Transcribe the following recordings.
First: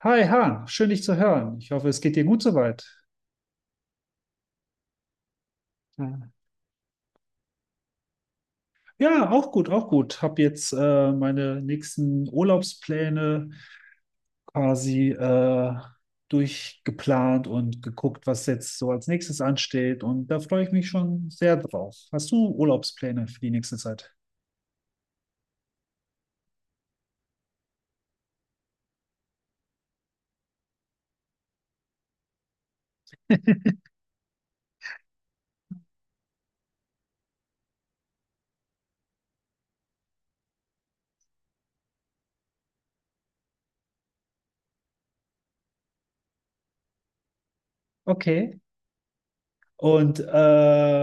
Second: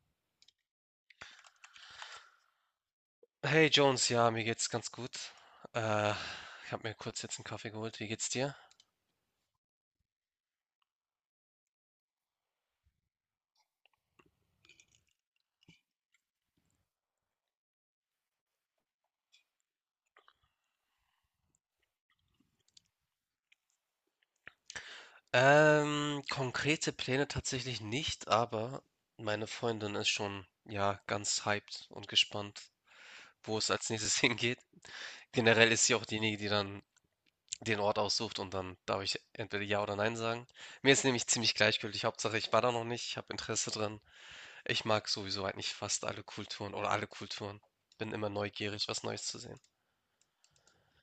Hi Han, schön dich zu hören. Ich hoffe, es geht dir gut soweit. Hey Jones, ja, mir geht's ganz gut. Äh, Ja. ich habe mir kurz jetzt einen Kaffee geholt. Wie geht's dir? Ja, auch gut, auch gut. Hab jetzt meine nächsten Urlaubspläne quasi durchgeplant und geguckt, was jetzt so als nächstes ansteht. Und da freue ich mich schon sehr drauf. Hast du Urlaubspläne für die nächste Zeit? Konkrete Pläne tatsächlich nicht, aber meine Freundin ist schon, ja, ganz hyped und gespannt, wo es als nächstes hingeht. Generell ist sie auch diejenige, die dann den Ort aussucht und dann darf ich entweder Ja oder Nein sagen. Mir ist nämlich ziemlich gleichgültig. Hauptsache, ich war da noch nicht, ich habe Interesse dran. Ich mag sowieso eigentlich fast alle Kulturen oder alle Kulturen. Bin immer Okay. neugierig, was Neues zu sehen. Und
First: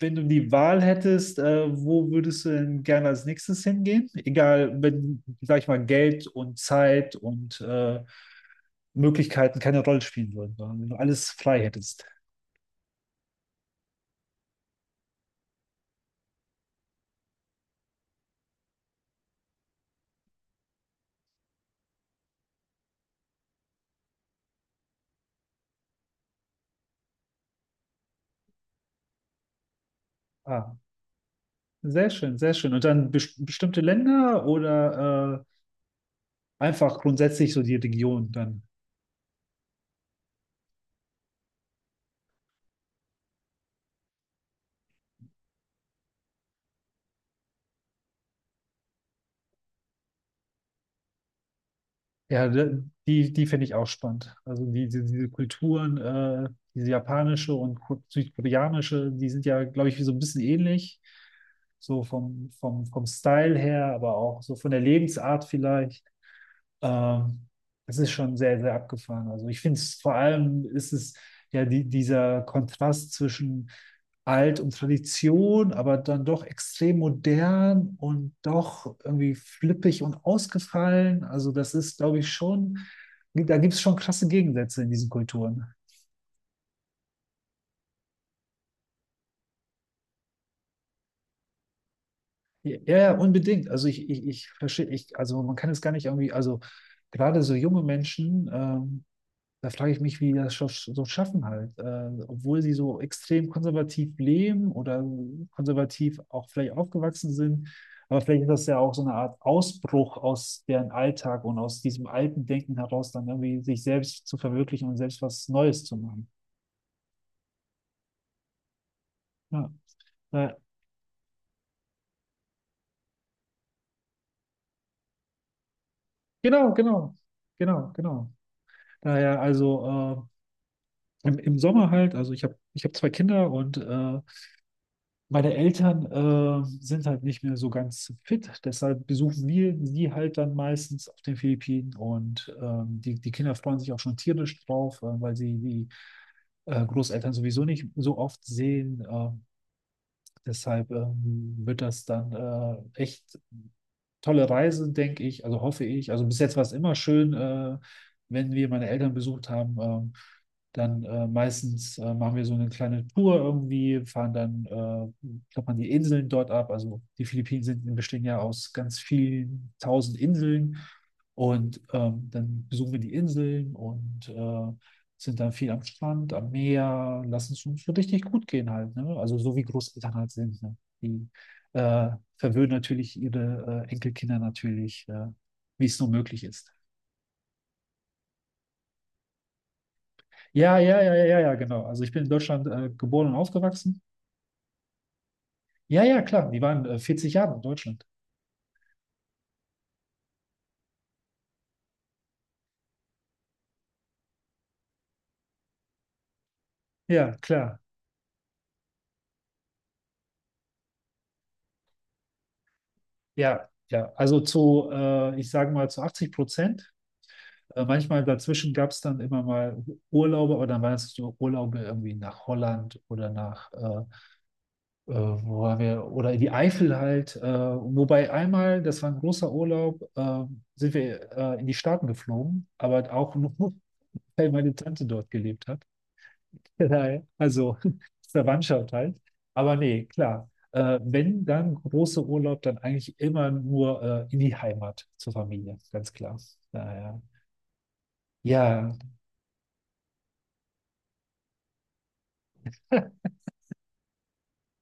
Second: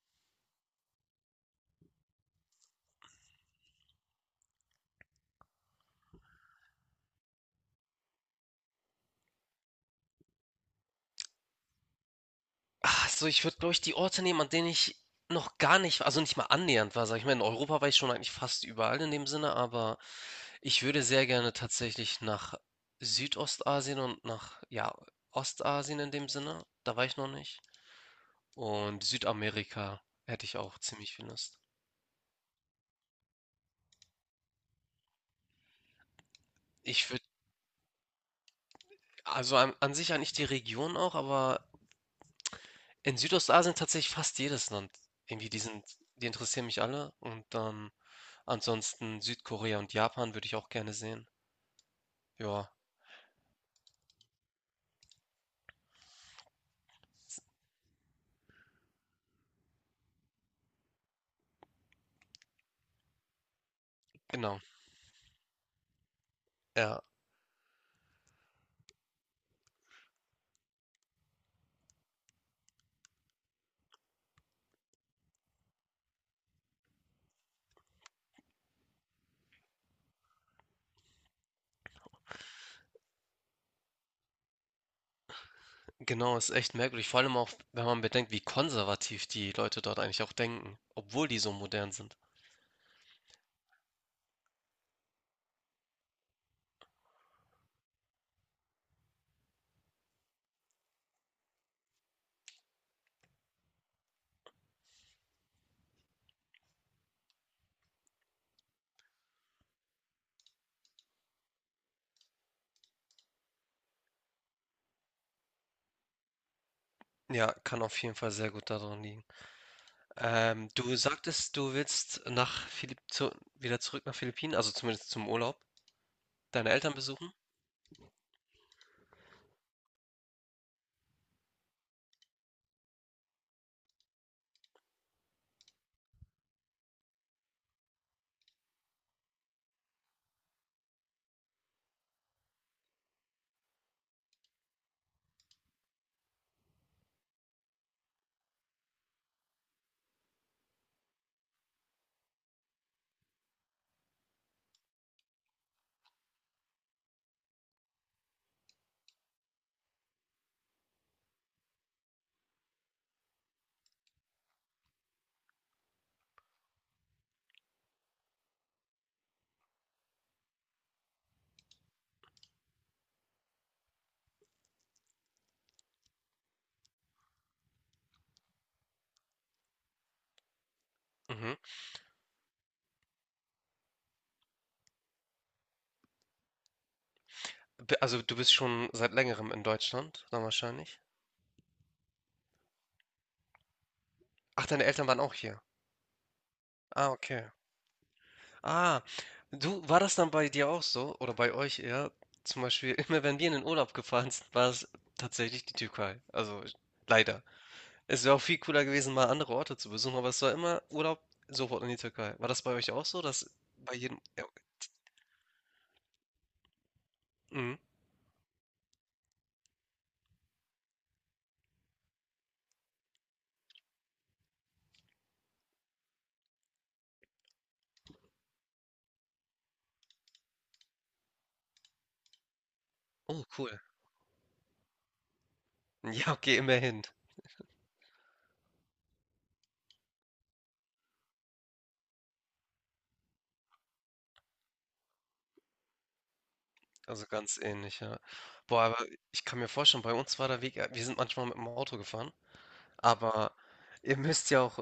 wenn du die Wahl hättest, wo würdest du denn gerne als nächstes hingehen? Egal, wenn, sag ich mal, Geld und Zeit und Möglichkeiten keine Rolle spielen würden, sondern wenn du alles frei hättest. Ach so, ich würde, glaube ich, die Orte nehmen, an denen ich noch gar nicht, also nicht mal annähernd war, sag ich mal. In Europa war ich schon eigentlich fast überall in dem Sinne, aber ich würde sehr gerne tatsächlich nach Südostasien und nach, ja, Ostasien in dem Sinne. Da war ich noch nicht. Und Südamerika hätte ich Ah, auch ziemlich viel Lust. sehr schön, sehr schön. Und dann bestimmte Länder oder einfach Ich würde, grundsätzlich so die Region dann? also an sich eigentlich die Region auch, aber in Südostasien tatsächlich fast jedes Land. Irgendwie, die sind, die interessieren mich alle. Und dann ansonsten Südkorea und Japan würde ich auch gerne sehen. Ja, Ja, die finde ich auch spannend. Also diese Kulturen, diese s- japanische und südkoreanische, die sind ja, glaube ich, so ein bisschen ähnlich. So vom Style her, aber auch so genau. von der Lebensart vielleicht. Ja, Ähm, das ist schon sehr, sehr abgefahren. Also ich finde es vor allem ist es ja dieser Kontrast zwischen alt und Tradition, aber dann doch extrem modern und doch irgendwie flippig und ausgefallen. Also das ist, glaube ich, schon, da gibt es schon krasse Gegensätze in diesen Kulturen. genau, ist echt merkwürdig. Vor allem auch, wenn man bedenkt, wie konservativ die Leute dort eigentlich auch denken, obwohl die so modern sind. Ja, ja, unbedingt. Also ich verstehe, ich, also man kann es gar nicht irgendwie, also gerade so junge Menschen, da frage ich mich, wie die das so schaffen halt. Obwohl sie so extrem konservativ leben oder konservativ auch vielleicht aufgewachsen sind. Aber vielleicht ist das ja auch so eine Art Ausbruch aus deren Alltag und aus diesem alten Denken heraus, dann irgendwie sich selbst zu verwirklichen und selbst was Neues zu machen. Ja, kann auf jeden Fall sehr gut daran liegen. Ja. Äh, Du sagtest, du willst nach Philipp zu wieder zurück nach Philippinen, also zumindest zum Urlaub, deine genau, Eltern genau, besuchen. genau, genau. Daher also im Sommer halt, also ich hab zwei Kinder und meine Eltern sind halt nicht mehr so ganz fit, deshalb besuchen wir sie halt dann meistens auf den Philippinen und die Kinder freuen sich auch schon tierisch drauf, weil sie die Großeltern sowieso nicht so oft sehen. Deshalb wird das dann echt tolle Reise, denke ich, also hoffe ich. Also bis jetzt war es immer schön, wenn wir meine Eltern besucht haben. Dann meistens machen wir so eine kleine Tour irgendwie, fahren dann, klappern die Inseln dort ab. Also die Philippinen sind, bestehen ja aus ganz vielen tausend Inseln. Und dann besuchen wir die Inseln und sind dann viel am Strand, am Meer, lassen es uns so richtig gut gehen halt. Ne? Also so wie Großeltern halt sind. Ne? Die Mhm. äh, verwöhnen natürlich ihre Enkelkinder natürlich, wie es nur möglich ist. Also du bist schon seit längerem in Deutschland, dann Ja, ja, wahrscheinlich. ja, ja, ja, genau. Also ich bin in Deutschland geboren und aufgewachsen. Ach, deine Eltern waren auch hier. Ja, ja, klar. Die waren Ah, 40 okay. Jahre in Deutschland. Ah, du, war das dann bei dir auch so? Oder bei euch eher? Zum Beispiel, immer wenn wir in den Urlaub gefahren sind, war es tatsächlich die Türkei. Also Ja, leider. klar. Es wäre auch viel cooler gewesen, mal andere Orte zu besuchen, aber es war immer Urlaub sofort in die Türkei. War das bei euch auch so, dass Ja, ja. Also Ja, okay. zu, ich sage mal, zu 80%. Mhm. Manchmal dazwischen gab es dann immer mal Urlaube, aber dann waren es so Urlaube irgendwie nach Holland oder nach wo waren wir, oder in die Eifel halt. Wobei einmal, das war ein großer Urlaub, sind wir in die Staaten geflogen, aber auch Oh, nur, cool. weil meine Tante dort gelebt hat. Ja, okay, immerhin. Daher, also Verwandtschaft halt. Aber nee, klar. Wenn dann großer Urlaub, dann eigentlich immer nur in die Heimat zur Familie, ganz klar. Daher. Also ganz ähnlich, ja. Boah, Ja, aber ich kann mir vorstellen, bei uns war der Weg, wir sind manchmal mit dem Auto gefahren, ja. aber ihr müsst ja auch,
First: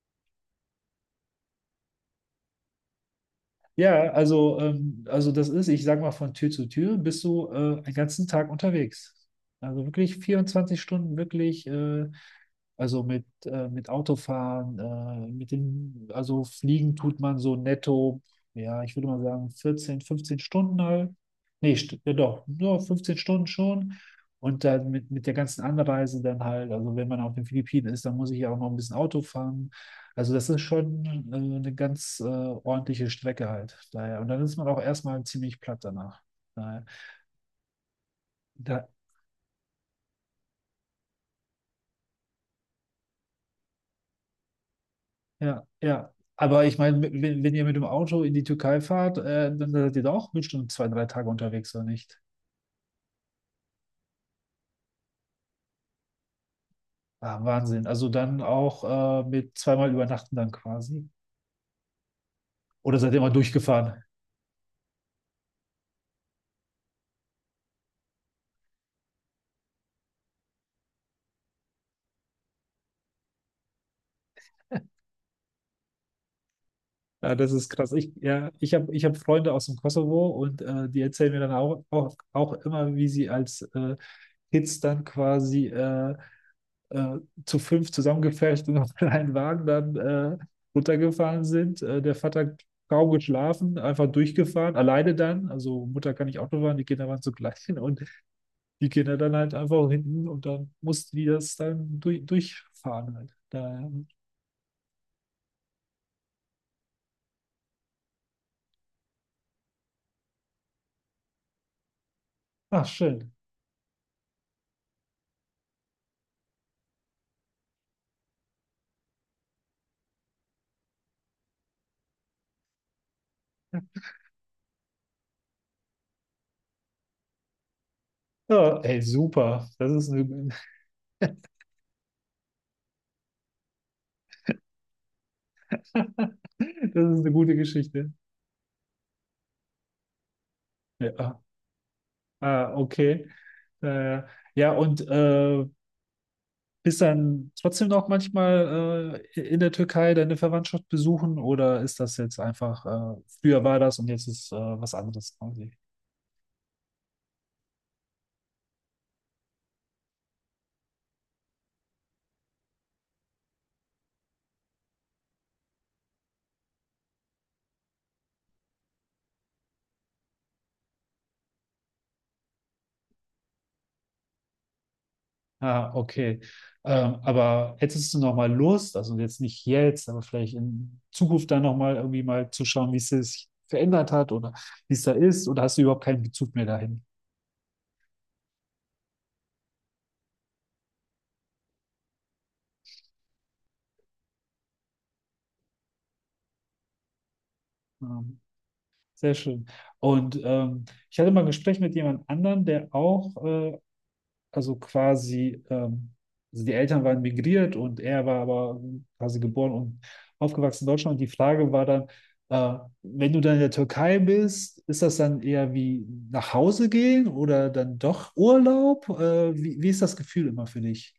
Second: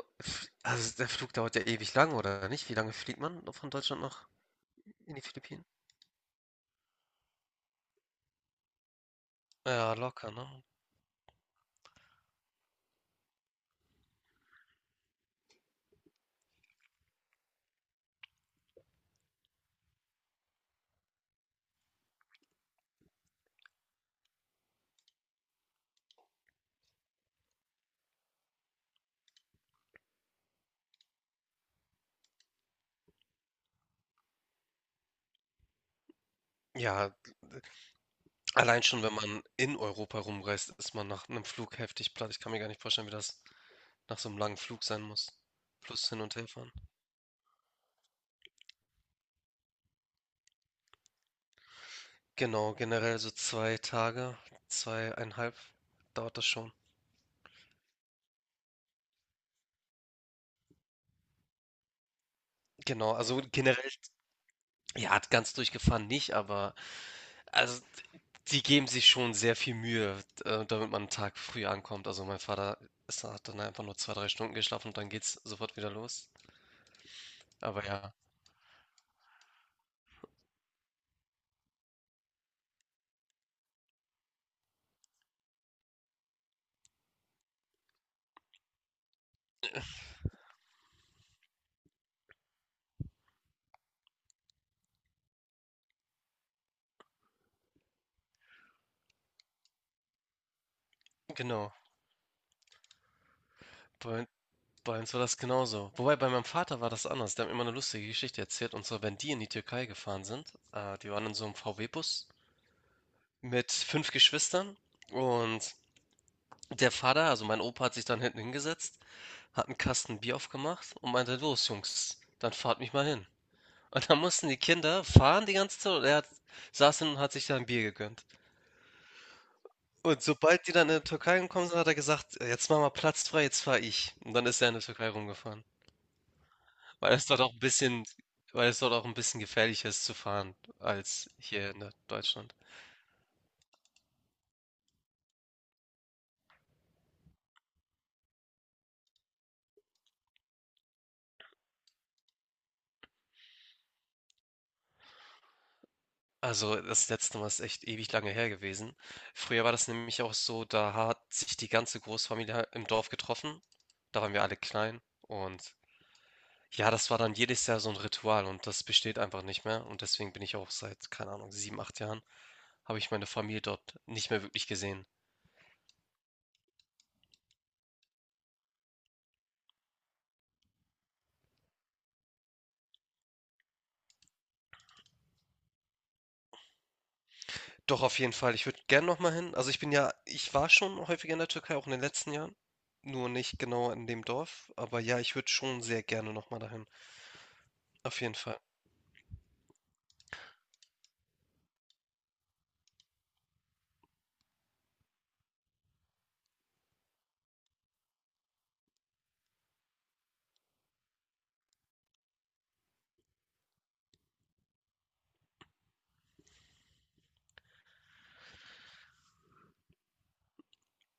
also der Flug dauert ja ewig lang, oder nicht? Wie lange fliegt man von Deutschland Ja, nach in die also das Philippinen? ist, ich sag mal, von Tür zu Tür bist du einen ganzen Tag unterwegs. Also Ja, wirklich locker, ne? 24 Stunden, wirklich, also mit Autofahren, also Fliegen tut man so netto, ja, ich würde mal sagen, 14, 15 Stunden halt. Nee, st ja doch, nur 15 Stunden schon. Und dann mit der ganzen Anreise dann halt, also wenn man auf den Philippinen ist, dann muss ich ja auch noch ein bisschen Auto fahren. Also das ist schon eine ganz ordentliche Strecke halt. Daher. Und dann ist man auch erstmal ziemlich platt danach. Daher. Ja, allein Da, schon, wenn man in Europa rumreist, ist man nach einem Flug heftig platt. Ich kann mir gar nicht vorstellen, wie das nach so einem langen Flug sein muss. ja, Plus ja. hin und her Aber fahren. ich meine, wenn ihr mit dem Auto in die Türkei fahrt, dann seid ihr da auch bestimmt 2, 3 Tage unterwegs, oder nicht? Genau, generell so zwei Tage, zweieinhalb dauert das schon. Ah, Wahnsinn. Also dann auch mit zweimal übernachten dann quasi. Oder seid Genau, ihr mal also generell. durchgefahren? Ja, ganz durchgefahren nicht, aber also die geben sich schon sehr viel Mühe, damit man einen Tag früh ankommt. Also mein Vater hat dann einfach nur 2, 3 Stunden geschlafen und dann geht's sofort wieder los. Ja, das ist Aber krass. Ich, ja, ja, ich habe ich hab Freunde aus dem Kosovo und die erzählen mir dann auch immer, wie sie als Kids dann quasi äh, zu fünf zusammengepfercht und auf einen Wagen dann runtergefahren sind. Der Vater kaum geschlafen, einfach durchgefahren, alleine dann. Also Mutter kann nicht Auto fahren, die Kinder waren zugleich und die Kinder dann halt einfach hinten und dann mussten die das genau. dann durchfahren halt. Da, Bei, bei uns war das genauso. Wobei bei meinem Vater war das anders. Der hat mir immer eine lustige Geschichte erzählt. Und zwar, wenn die in die Türkei gefahren sind, die waren in so einem VW-Bus ach, schön. mit 5 Geschwistern. Und Der Vater, also mein Opa, hat sich dann hinten hingesetzt, hat einen Kasten Bier aufgemacht und meinte: „Los Jungs, dann fahrt mich mal hin.“ Und dann mussten die Kinder fahren die ganze Zeit und er hat saß hin und hat sich da ein Bier gegönnt. Ja, ey, super. Und sobald die dann in die Das Türkei gekommen sind, hat er gesagt: „Jetzt mach mal Platz frei, jetzt fahre ich.“ Und dann ist er in der Türkei rumgefahren, ist weil es eine dort auch gute ein bisschen Geschichte. weil es dort auch ein bisschen gefährlicher ist zu fahren als Ja. hier in Deutschland. Ah, okay. Äh, ja, und bist dann trotzdem noch manchmal in der Türkei deine Verwandtschaft besuchen oder ist das jetzt einfach, früher war das und jetzt ist was anderes quasi? Also, das letzte Mal ist echt ewig lange her gewesen. Früher war das nämlich auch so, da hat sich die ganze Großfamilie halt im Dorf getroffen. Da waren wir alle klein und ja, das war dann jedes Jahr so ein Ritual und das besteht einfach nicht mehr und deswegen bin ich auch seit, keine Ahnung, 7, 8 Jahren habe ich meine Familie dort nicht mehr wirklich gesehen. Ah, okay. Aber hättest du noch mal Lust, also jetzt nicht jetzt, aber vielleicht in Zukunft dann noch mal irgendwie mal zu schauen, wie es sich verändert hat oder wie es da ist oder hast du überhaupt keinen Bezug mehr dahin? Doch auf jeden Fall, ich würde gerne noch mal hin. Also ich bin ja, ich war schon häufiger in der Türkei, auch in den letzten Jahren, nur nicht genau in dem Dorf, aber ja, ich würde schon sehr gerne noch mal dahin. Auf jeden Ähm, Fall. sehr schön. Und ich hatte mal ein Gespräch mit jemand anderem, der auch also quasi, also die Eltern waren migriert und er war aber quasi geboren und aufgewachsen in Deutschland. Und die Frage war dann, wenn du dann in der Türkei bist, ist das dann eher wie nach Hause gehen oder dann doch Urlaub? Wie ist das Gefühl immer für dich?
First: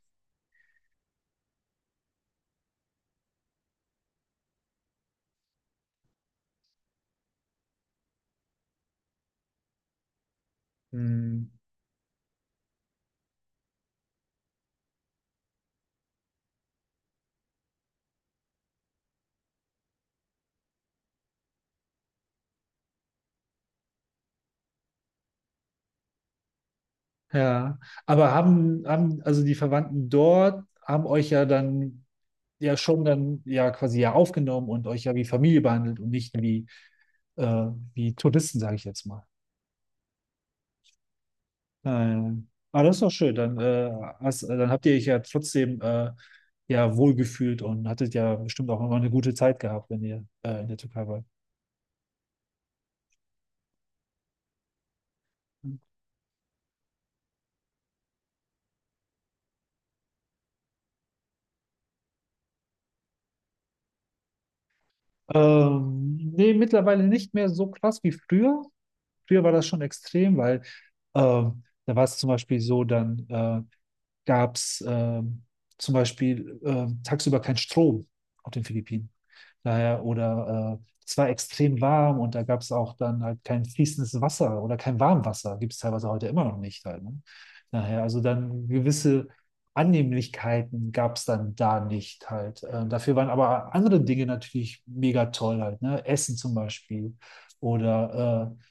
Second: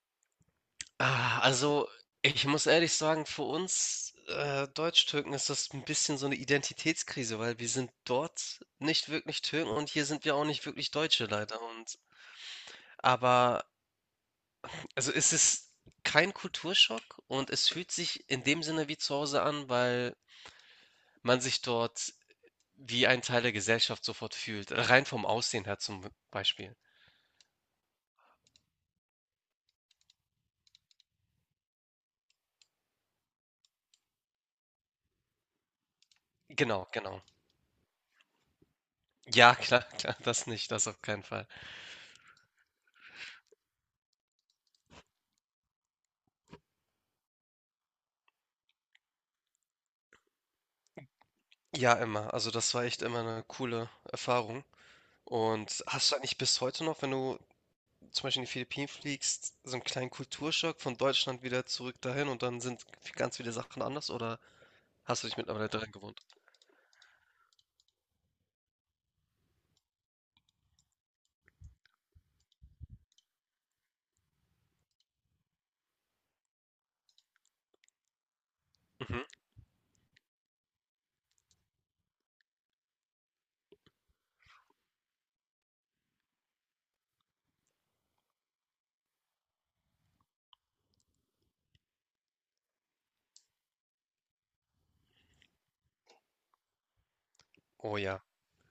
Ah, also, ich muss ehrlich sagen, für uns, Türken ist das ein bisschen so eine Identitätskrise, weil wir sind dort nicht wirklich Türken und hier sind wir auch nicht wirklich Deutsche Hm, leider und aber also, es ist kein Kulturschock und es fühlt sich in dem Sinne wie zu Hause an, weil man sich dort wie ein Teil der Gesellschaft sofort fühlt, rein vom Aussehen her zum Beispiel. ja, aber haben also die Verwandten dort, haben euch ja dann ja schon dann ja quasi ja aufgenommen und euch ja wie Familie behandelt und nicht Genau, genau. äh, wie Touristen, sage ich jetzt mal. Ja, klar, klar, das nicht, das auf keinen Fall. Nein. Ah, das ist doch schön. Dann, dann habt ihr euch ja trotzdem ja wohlgefühlt und hattet ja bestimmt auch immer eine gute Zeit gehabt, wenn ihr in der Türkei wart. Ja, immer. Also, das war echt immer eine coole Erfahrung. Und hast du eigentlich bis heute noch, wenn du zum Beispiel in die Philippinen fliegst, so einen kleinen Kulturschock von Deutschland wieder zurück dahin und dann sind ganz viele Sachen anders oder hast du dich mittlerweile daran Ähm, gewohnt? nee, mittlerweile nicht mehr so krass wie früher. Früher war das schon extrem, weil da war es zum Beispiel so, dann gab es zum Beispiel tagsüber keinen Strom auf den Philippinen. Mhm. Daher, oder es war extrem warm und da gab es auch dann halt kein fließendes Wasser oder kein Warmwasser. Gibt es teilweise heute immer noch nicht halt, ne? Daher, also dann gewisse Annehmlichkeiten gab es dann da nicht halt. Dafür waren aber andere Dinge natürlich mega toll halt, ne? Essen zum Beispiel Oh ja. oder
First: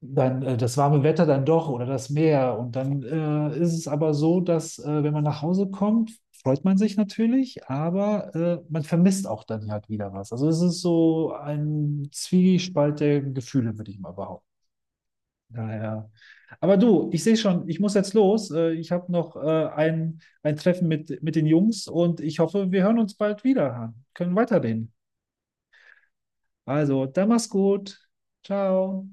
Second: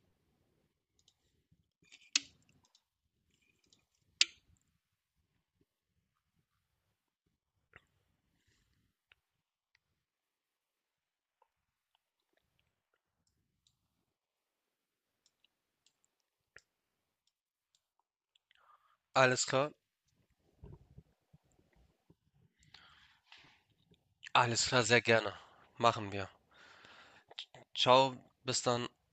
dann das warme Wetter dann doch oder das Meer. Und dann ist es aber so, dass wenn man nach Hause kommt, freut man sich natürlich, aber man vermisst auch dann halt wieder was. Also es ist so ein Zwiespalt der Gefühle, würde ich mal behaupten. Daher. Aber du, ich sehe schon, ich muss jetzt los. Ich habe noch Alles klar. ein Treffen mit den Jungs und ich hoffe, wir hören uns bald wieder. Können Alles klar, weiterreden. sehr gerne. Machen wir. Also, dann mach's gut. Ciao, bis dann. Ciao.